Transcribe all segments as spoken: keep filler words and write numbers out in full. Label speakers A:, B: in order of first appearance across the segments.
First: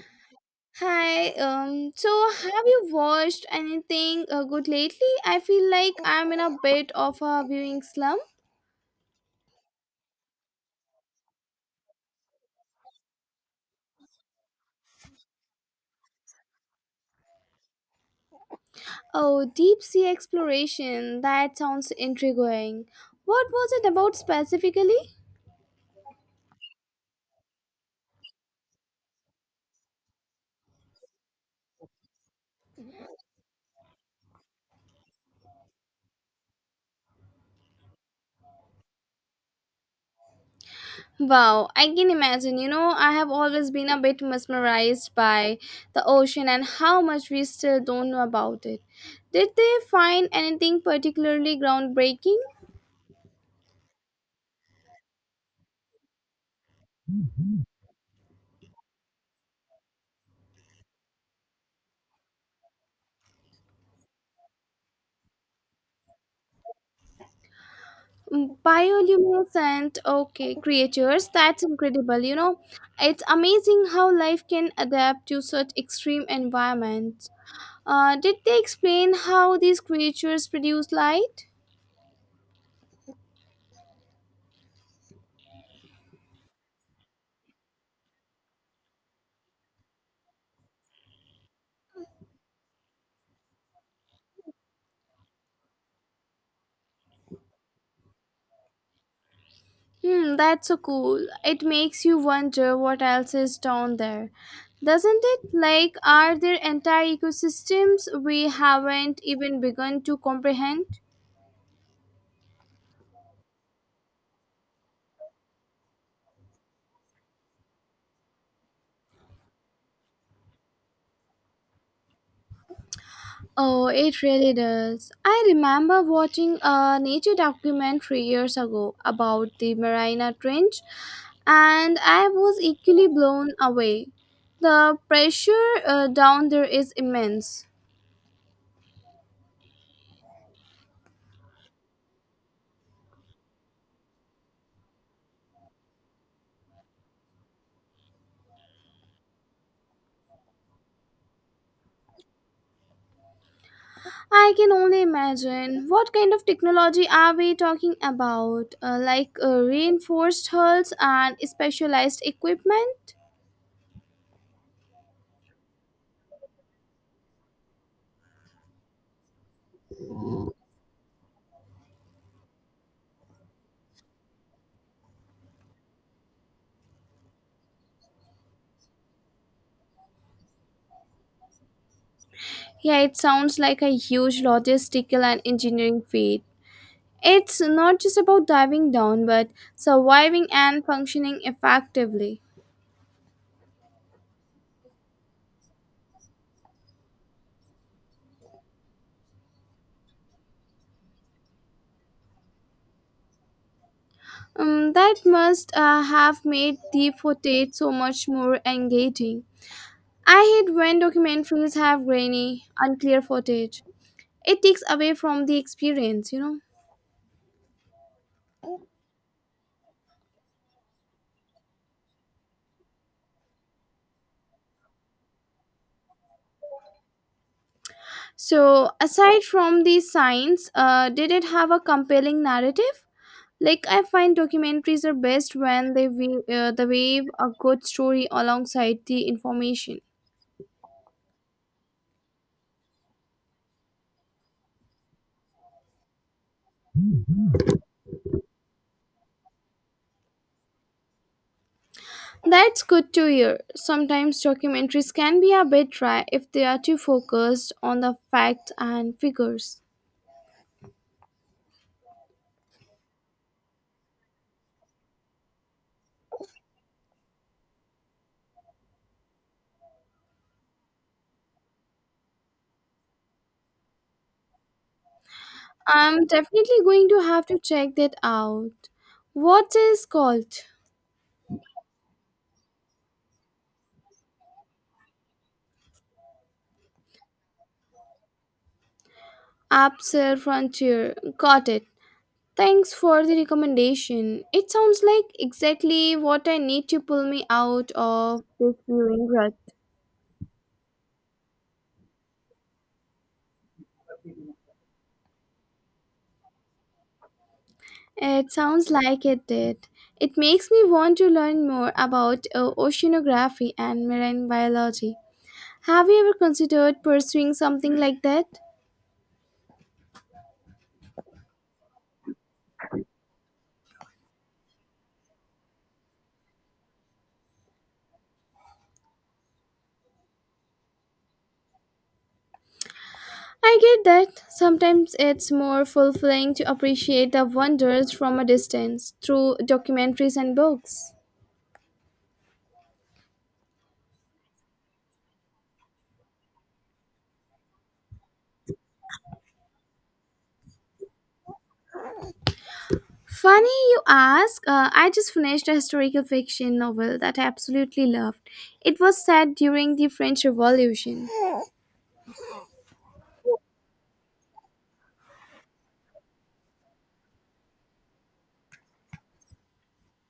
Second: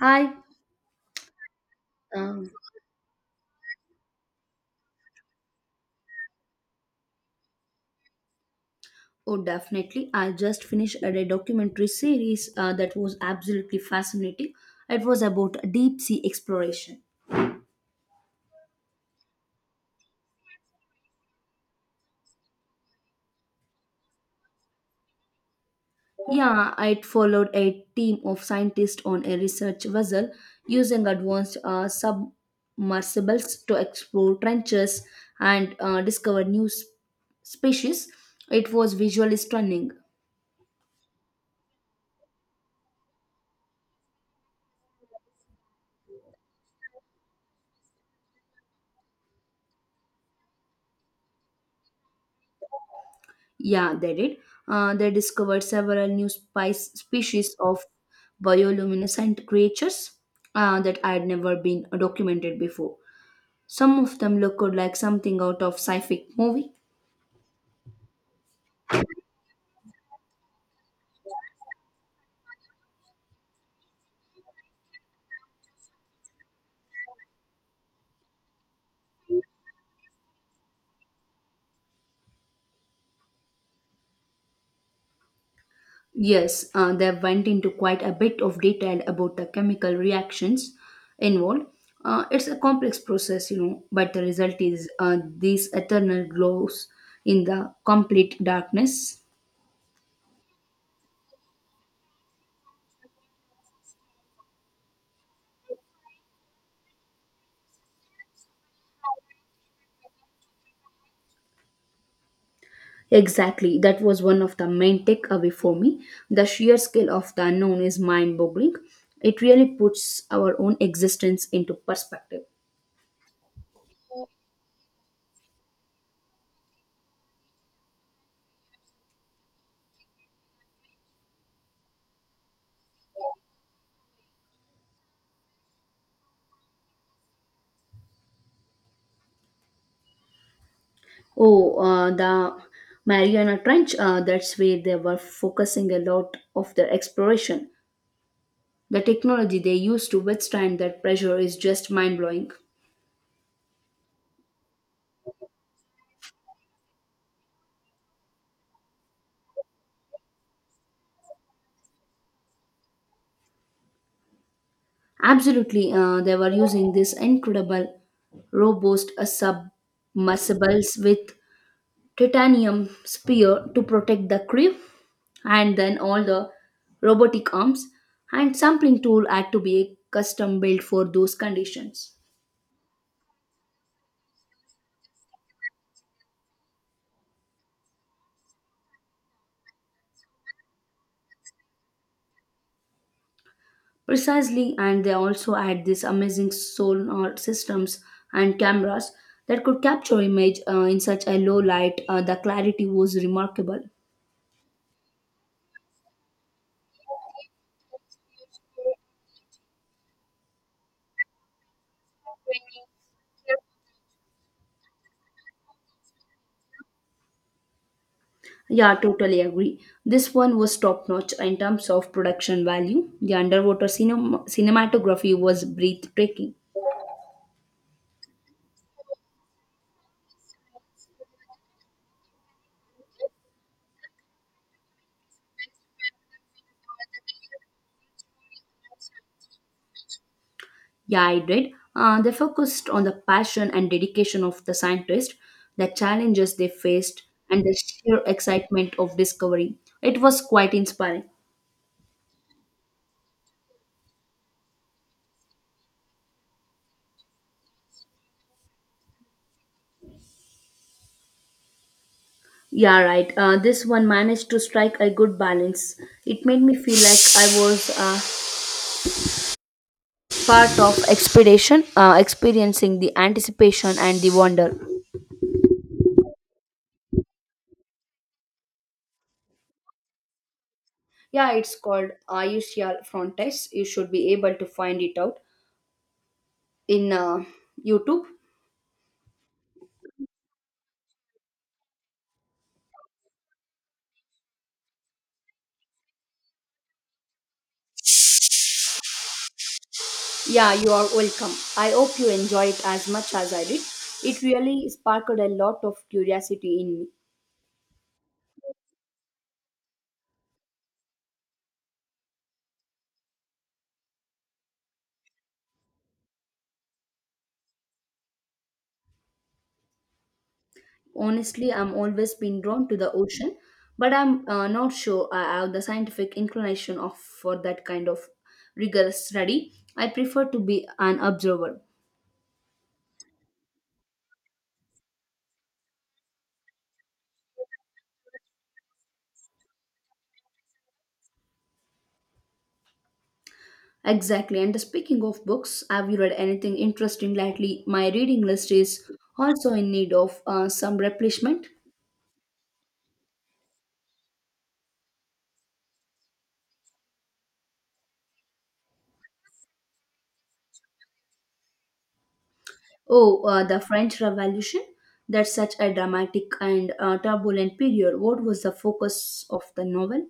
A: Hi.
B: Hi, um, so
A: Um,
B: have you watched anything uh, good lately? I feel like I'm in a bit of a viewing slump.
A: oh, definitely. I just finished a a documentary series uh, that was absolutely fascinating. It was about deep sea exploration.
B: Oh, deep sea exploration. That sounds intriguing. What was it about specifically?
A: Yeah, it followed a team of scientists on a research vessel using advanced uh, submersibles to explore trenches and uh, discover new s- species. It was visually stunning.
B: Wow, I can imagine. You know, I have always been a bit mesmerized by the ocean and how much we still don't know about it. Did they find anything particularly groundbreaking?
A: Yeah, they did. Uh, they discovered several new spice species of bioluminescent creatures uh, that had never been documented before. Some of them looked like something out of sci-fi movie.
B: Mm, bioluminescent okay creatures, that's incredible, you know it's amazing how life can adapt to such extreme environments. Uh, did they explain how these creatures produce light?
A: Yes, uh, they went into quite a bit of detail about the chemical reactions involved. Uh, it's a complex process, you know, but the result is uh, these eternal glows in the complete darkness.
B: Hmm, that's so cool. It makes you wonder what else is down there, doesn't it? Like, are there entire ecosystems we haven't even begun to comprehend?
A: Exactly, that was one of the main takeaway for me. The sheer scale of the unknown is mind boggling. It really puts our own existence into perspective.
B: Oh, it really does. I remember watching a nature documentary years ago about the Marina Trench, and I was equally blown away. The pressure uh, down there is immense.
A: Oh, uh, the Mariana Trench, uh, that's where they were focusing a lot of their exploration. The technology they used to withstand that pressure is just mind blowing.
B: I can only imagine. What kind of technology are we talking about? Uh, like uh, reinforced hulls and specialized equipment?
A: Absolutely, uh, they were using this incredible robust uh, submersibles with titanium spear to protect the crew, and then all the robotic arms and sampling tool had to be custom built for those conditions.
B: Yeah, it sounds like a huge logistical and engineering feat. It's not just about diving down, but surviving and functioning effectively.
A: Precisely, and they also had these amazing sonar systems and cameras that could capture image uh, in such a low light. Uh, the clarity was remarkable.
B: Um, that must uh, have made the footage so much more engaging. I hate when documentaries have grainy, unclear footage. It takes away from the experience, you know.
A: Yeah, totally agree. This one was top notch in terms of production value. The underwater cinema- cinematography was breathtaking.
B: So, aside from the science, uh, did it have a compelling narrative? Like, I find documentaries are best when they weave, uh, they weave a good story alongside the information.
A: Yeah, I did. Uh, they focused on the passion and dedication of the scientists, the challenges they faced, and the sheer excitement of discovery. It was quite inspiring.
B: That's good to hear. Sometimes documentaries can be a bit dry if they are too focused on the facts and figures.
A: Yeah, right. Uh, this one managed to strike a good balance. It made me feel like I was uh, part of expedition, uh, experiencing the anticipation and the wonder.
B: I'm definitely going to have to check that out. What is called?
A: Yeah, it's called I U C L Frontex. You should be able to find it out in uh, YouTube.
B: Absel Frontier. Got it. Thanks for the recommendation. It sounds like exactly what I need to pull me out of this viewing rut.
A: Yeah, you are welcome. I hope you enjoy it as much as I did. It really sparked a lot of curiosity in me.
B: It sounds like it did. It makes me want to learn more about uh, oceanography and marine biology. Have you ever considered pursuing something like that?
A: Honestly, I'm always been drawn to the ocean, but I'm uh, not sure I have the scientific inclination of for that kind of rigorous study. I prefer to be an observer.
B: I get that. Sometimes it's more fulfilling to appreciate the wonders from a distance through documentaries and books.
A: Exactly. And speaking of books, have you read anything interesting lately? My reading list is also in need of uh, some replenishment.
B: Funny you ask, uh, I just finished a historical fiction novel that I absolutely loved. It was set during the French Revolution.
A: Oh, uh, the French Revolution? That's such a dramatic and uh, turbulent period. What was the focus of the novel?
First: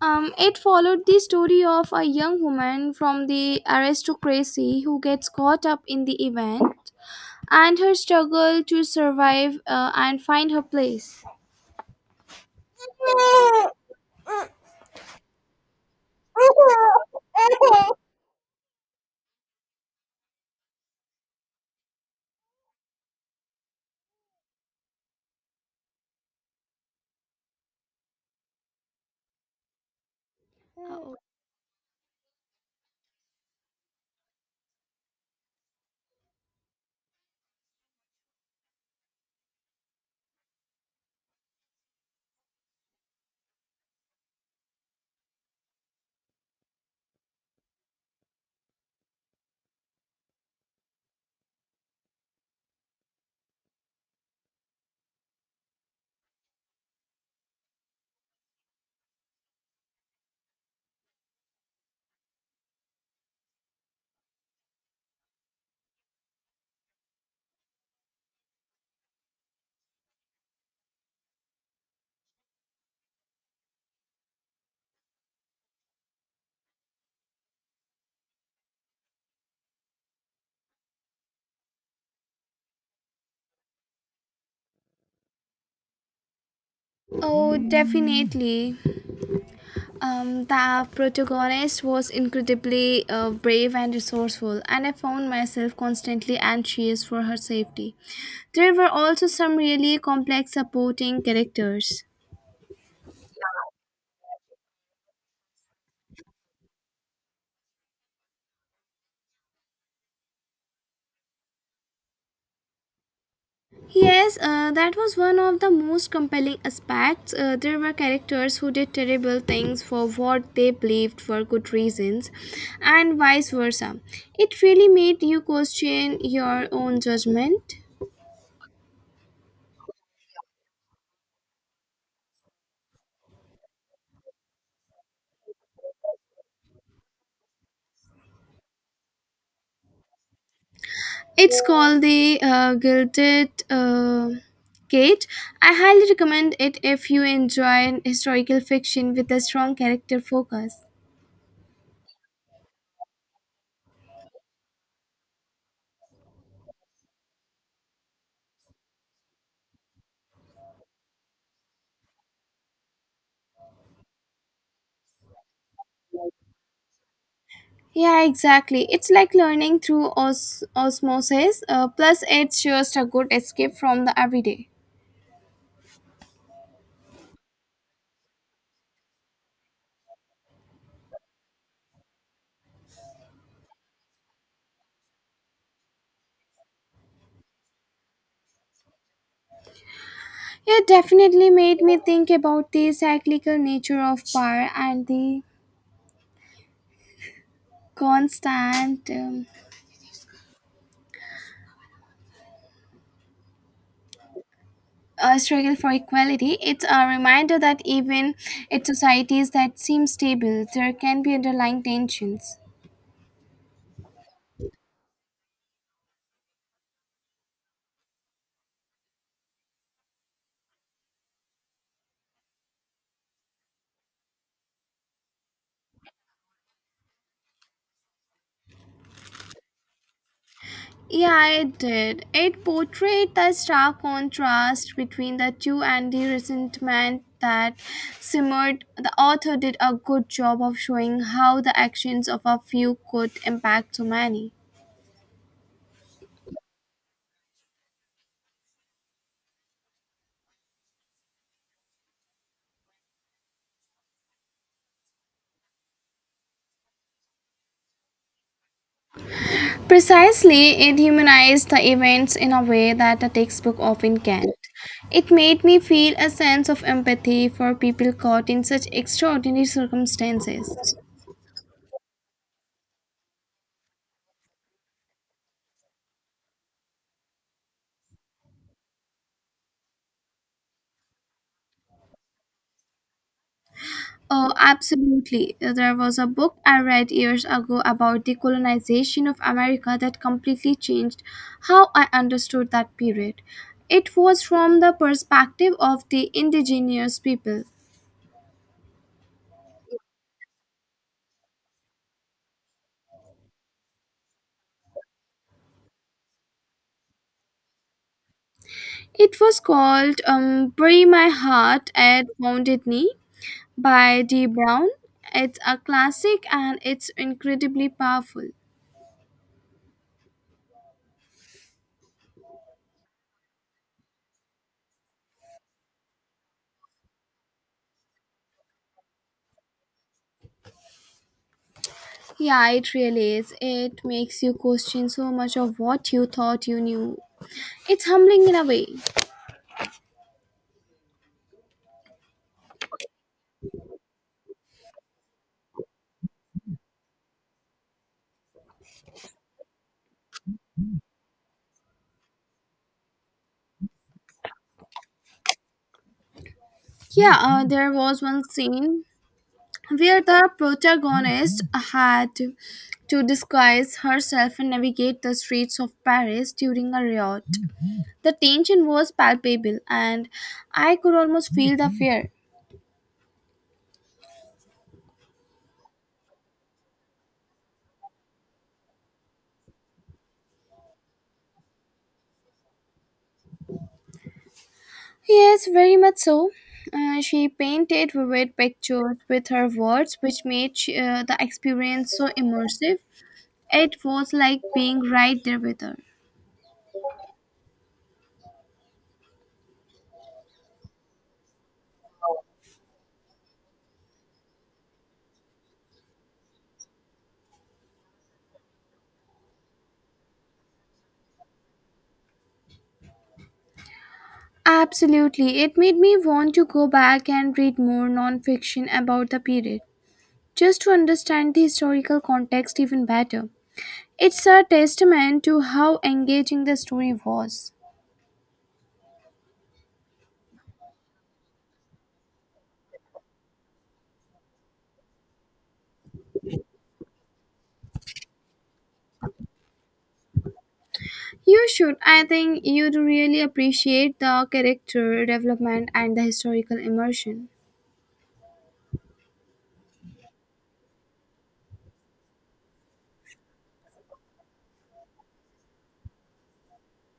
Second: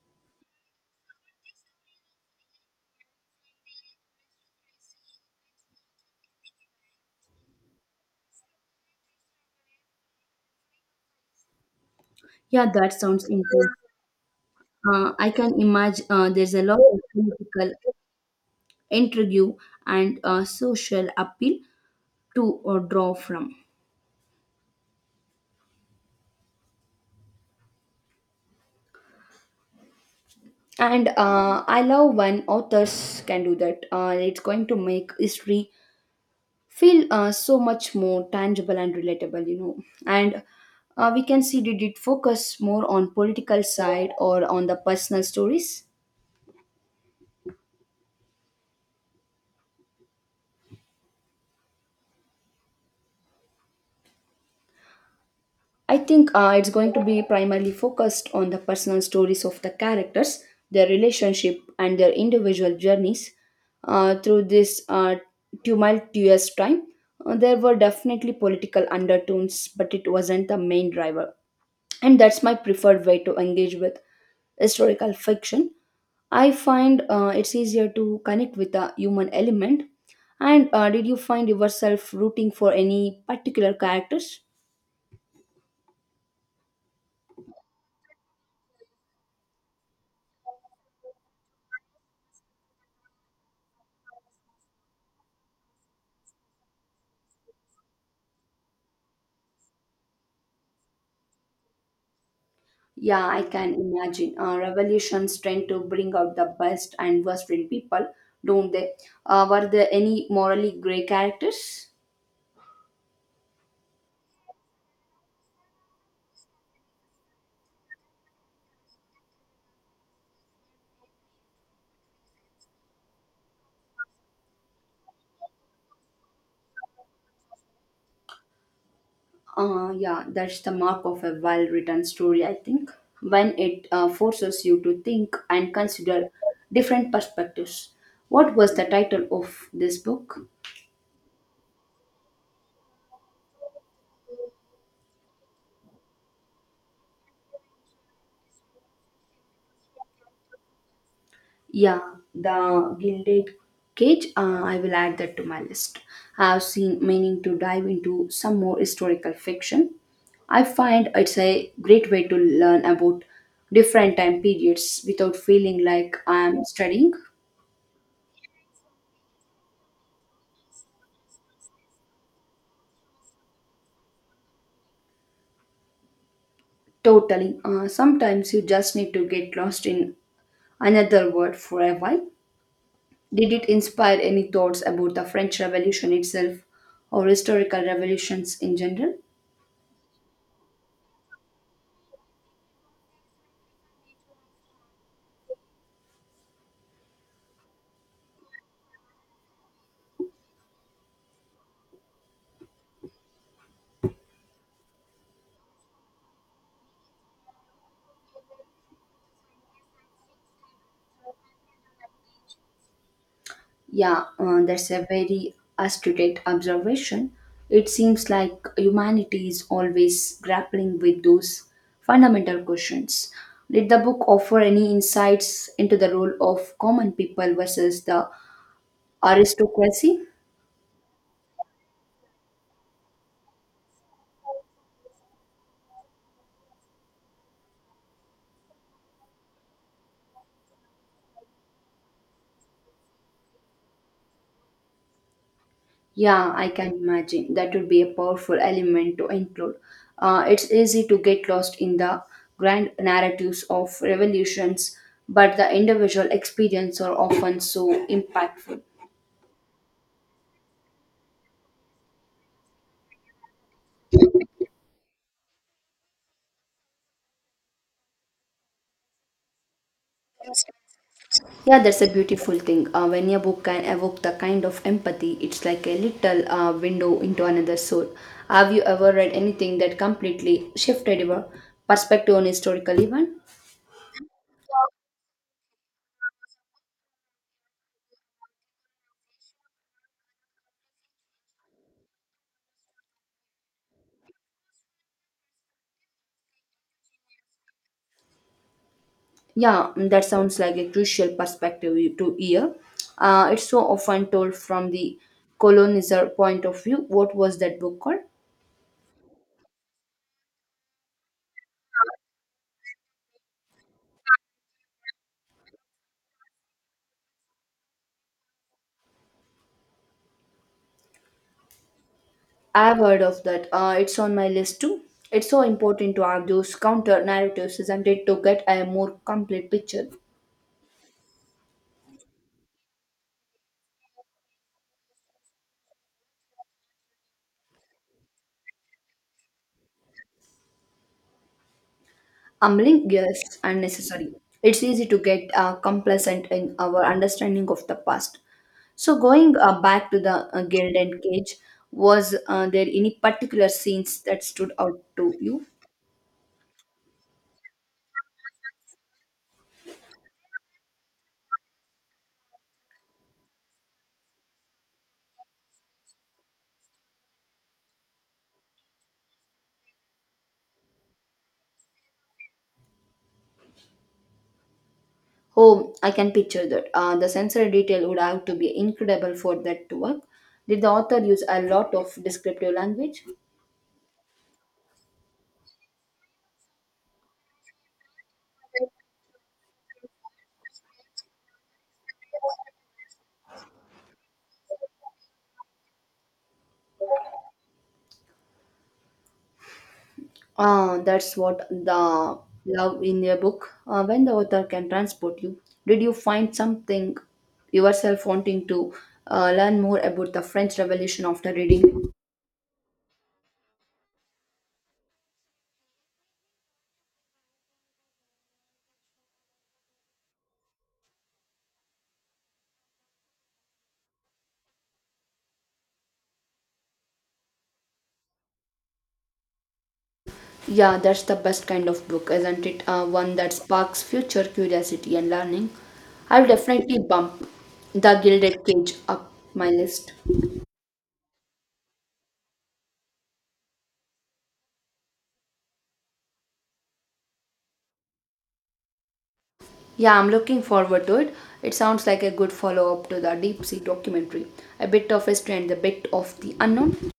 B: Um, it followed the story of a young woman from the aristocracy who gets caught up in the event and her struggle to survive uh, and find her place.
A: Yeah, that sounds intense. Uh, I can imagine uh, there's a lot of political intrigue and uh, social appeal to uh, draw from. And uh, I love when authors can do that. Uh, it's going to make history feel uh, so much more tangible and relatable, you know. And uh, we can see, did it focus more on political side or on the personal stories? I think uh, it's going to be primarily focused on the personal stories of the characters, their relationship and their individual journeys uh, through this uh, tumultuous time. Uh, there were definitely political undertones, but it wasn't the main driver, and that's my preferred way to engage with historical fiction. I find uh, it's easier to connect with a human element. And uh, did you find yourself rooting for any particular characters?
B: Oh, definitely. Um, the protagonist was incredibly uh, brave and resourceful, and I found myself constantly anxious for her safety. There were also some really complex supporting characters.
A: Yeah, I can imagine. Uh, revolutions tend to bring out the best and worst in people, don't they? Uh, were there any morally gray characters?
B: Yes, uh, that was one of the most compelling aspects. Uh, there were characters who did terrible things for what they believed were good reasons, and vice versa. It really made you question your own judgment.
A: Uh, yeah, that's the mark of a well written story, I think, when it uh, forces you to think and consider different perspectives. What was the title of this book?
B: It's called The uh, Gilded uh, Gate. I highly recommend it if you enjoy historical fiction with a strong character focus.
A: Yeah, The Gilded Cage. Uh, I will add that to my list. I have seen meaning to dive into some more historical fiction. I find it's a great way to learn about different time periods without feeling like I am studying.
B: Yeah, exactly. It's like learning through os- osmosis. Uh, plus, it's just a good escape from the everyday.
A: Totally. Uh, sometimes you just need to get lost in another world for a while. Did it inspire any thoughts about the French Revolution itself or historical revolutions in general?
B: It definitely made me think about the cyclical nature of power and the constant um, uh, struggle for equality. It's a reminder that even in societies that seem stable, there can be underlying tensions.
A: Yeah, uh, that's a very astute observation. It seems like humanity is always grappling with those fundamental questions. Did the book offer any insights into the role of common people versus the aristocracy?
B: Yeah, it did. It portrayed the stark contrast between the two and the resentment that simmered. The author did a good job of showing how the actions of a few could impact so many.
A: Yeah, I can imagine. That would be a powerful element to include. Uh, it's easy to get lost in the grand narratives of revolutions, but the individual experience are often so impactful.
B: Precisely, it humanized the events in a way that a textbook often can't. It made me feel a sense of empathy for people caught in such extraordinary circumstances.
A: Yeah, that's a beautiful thing. Uh, when your book can evoke the kind of empathy, it's like a little uh, window into another soul. Have you ever read anything that completely shifted your perspective on historical event?
B: Oh, absolutely. There was a book I read years ago about the colonization of America that completely changed how I understood that period. It was from the perspective of the indigenous people.
A: Yeah, mm, that sounds like a crucial perspective you- to hear. Uh, it's so often told from the colonizer point of view. What was that book called?
B: It was called um, Bury My Heart at Wounded Knee by Dee Brown. It's a classic and it's incredibly powerful.
A: I've heard of that. Uh, it's on my list too. It's so important to have those counter narratives, isn't it, to get a more complete picture.
B: Yeah, it really is. It makes you question so much of what you thought you knew. It's humbling in a way.
A: Humbling, yes, unnecessary. It's easy to get uh, complacent in our understanding of the past. So, going uh, back to the uh, Guild and Cage, was uh, there any particular scenes that stood out to you?
B: Yeah, uh, there was one scene where the protagonist had to disguise herself and navigate the streets of Paris during a riot. The tension was palpable, and I could almost feel the fear.
A: Oh, I can picture that. Uh, the sensory detail would have to be incredible for that to work. Did the author use a lot of descriptive language?
B: Yes, very much so. Uh, she painted vivid pictures with her words, which made she, uh, the experience so immersive. It was like being right there with her.
A: Uh, that's what the love in your book. Uh, when the author can transport you, did you find something yourself wanting to uh, learn more about the French Revolution after reading it?
B: Absolutely. It made me want to go back and read more nonfiction about the period, just to understand the historical context even better. It's a testament to how engaging the story was.
A: Yeah, that's the best kind of book, isn't it? Uh, one that sparks future curiosity and learning. I'll definitely bump The Gilded Cage up my list.
B: You should. I think you'd really appreciate the character development and the historical immersion.
A: Yeah, I'm looking forward to it. It sounds like a good follow up to the Deep Sea documentary. A bit of history and a bit of the unknown.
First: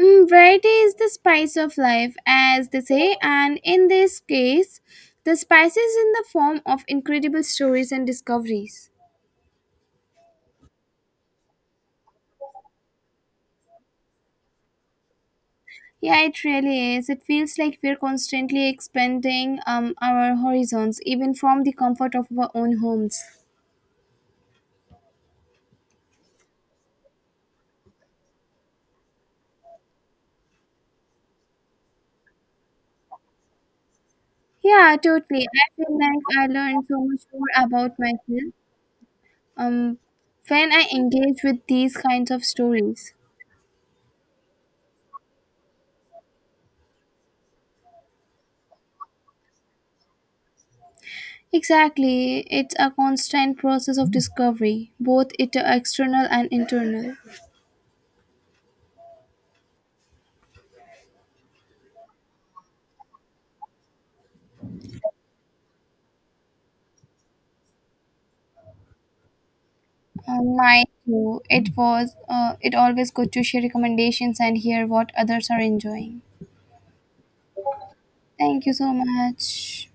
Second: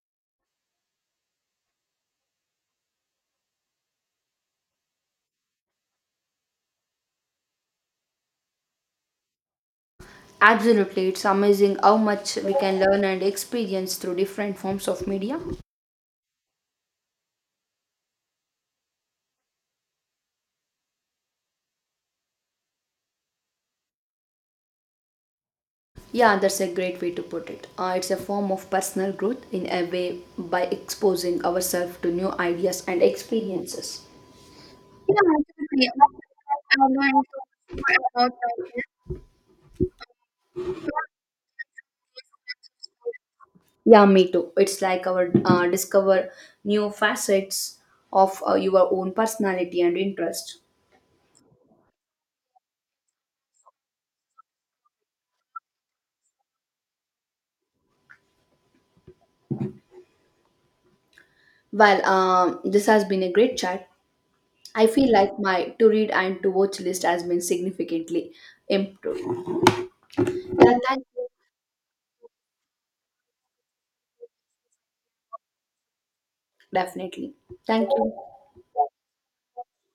B: Mm, variety is the spice of life, as they say, and in this case, the spice is in the form of incredible stories and discoveries.
A: Absolutely, it's amazing how much we can learn and experience through different forms of media.
B: Yeah, it really is. It feels like we're constantly expanding um, our horizons, even from the comfort of our own homes.
A: Yeah, that's a great way to put it. Uh, it's a form of personal growth in a way by exposing ourselves to new ideas and experiences.
B: Yeah,
A: Yeah,
B: totally. I
A: absolutely.
B: feel like I
A: I
B: learned so much
A: learned
B: more
A: so much
B: about
A: about
B: myself
A: uh,
B: um, when I engage with these kinds of stories.
A: yeah, me too. It's like our uh, discover new facets of uh, your own personality and interest.
B: Exactly. It's a constant process of discovery, both it uh, external and internal.
A: Well, um, this has been a great chat. I feel like my to read and to watch list has been significantly improved.
B: Um,
A: Yeah,
B: my
A: thank you.
B: too. It was. Uh, it always good to share recommendations and hear what others are enjoying.
A: Definitely. Thank you.
B: Thank you so much.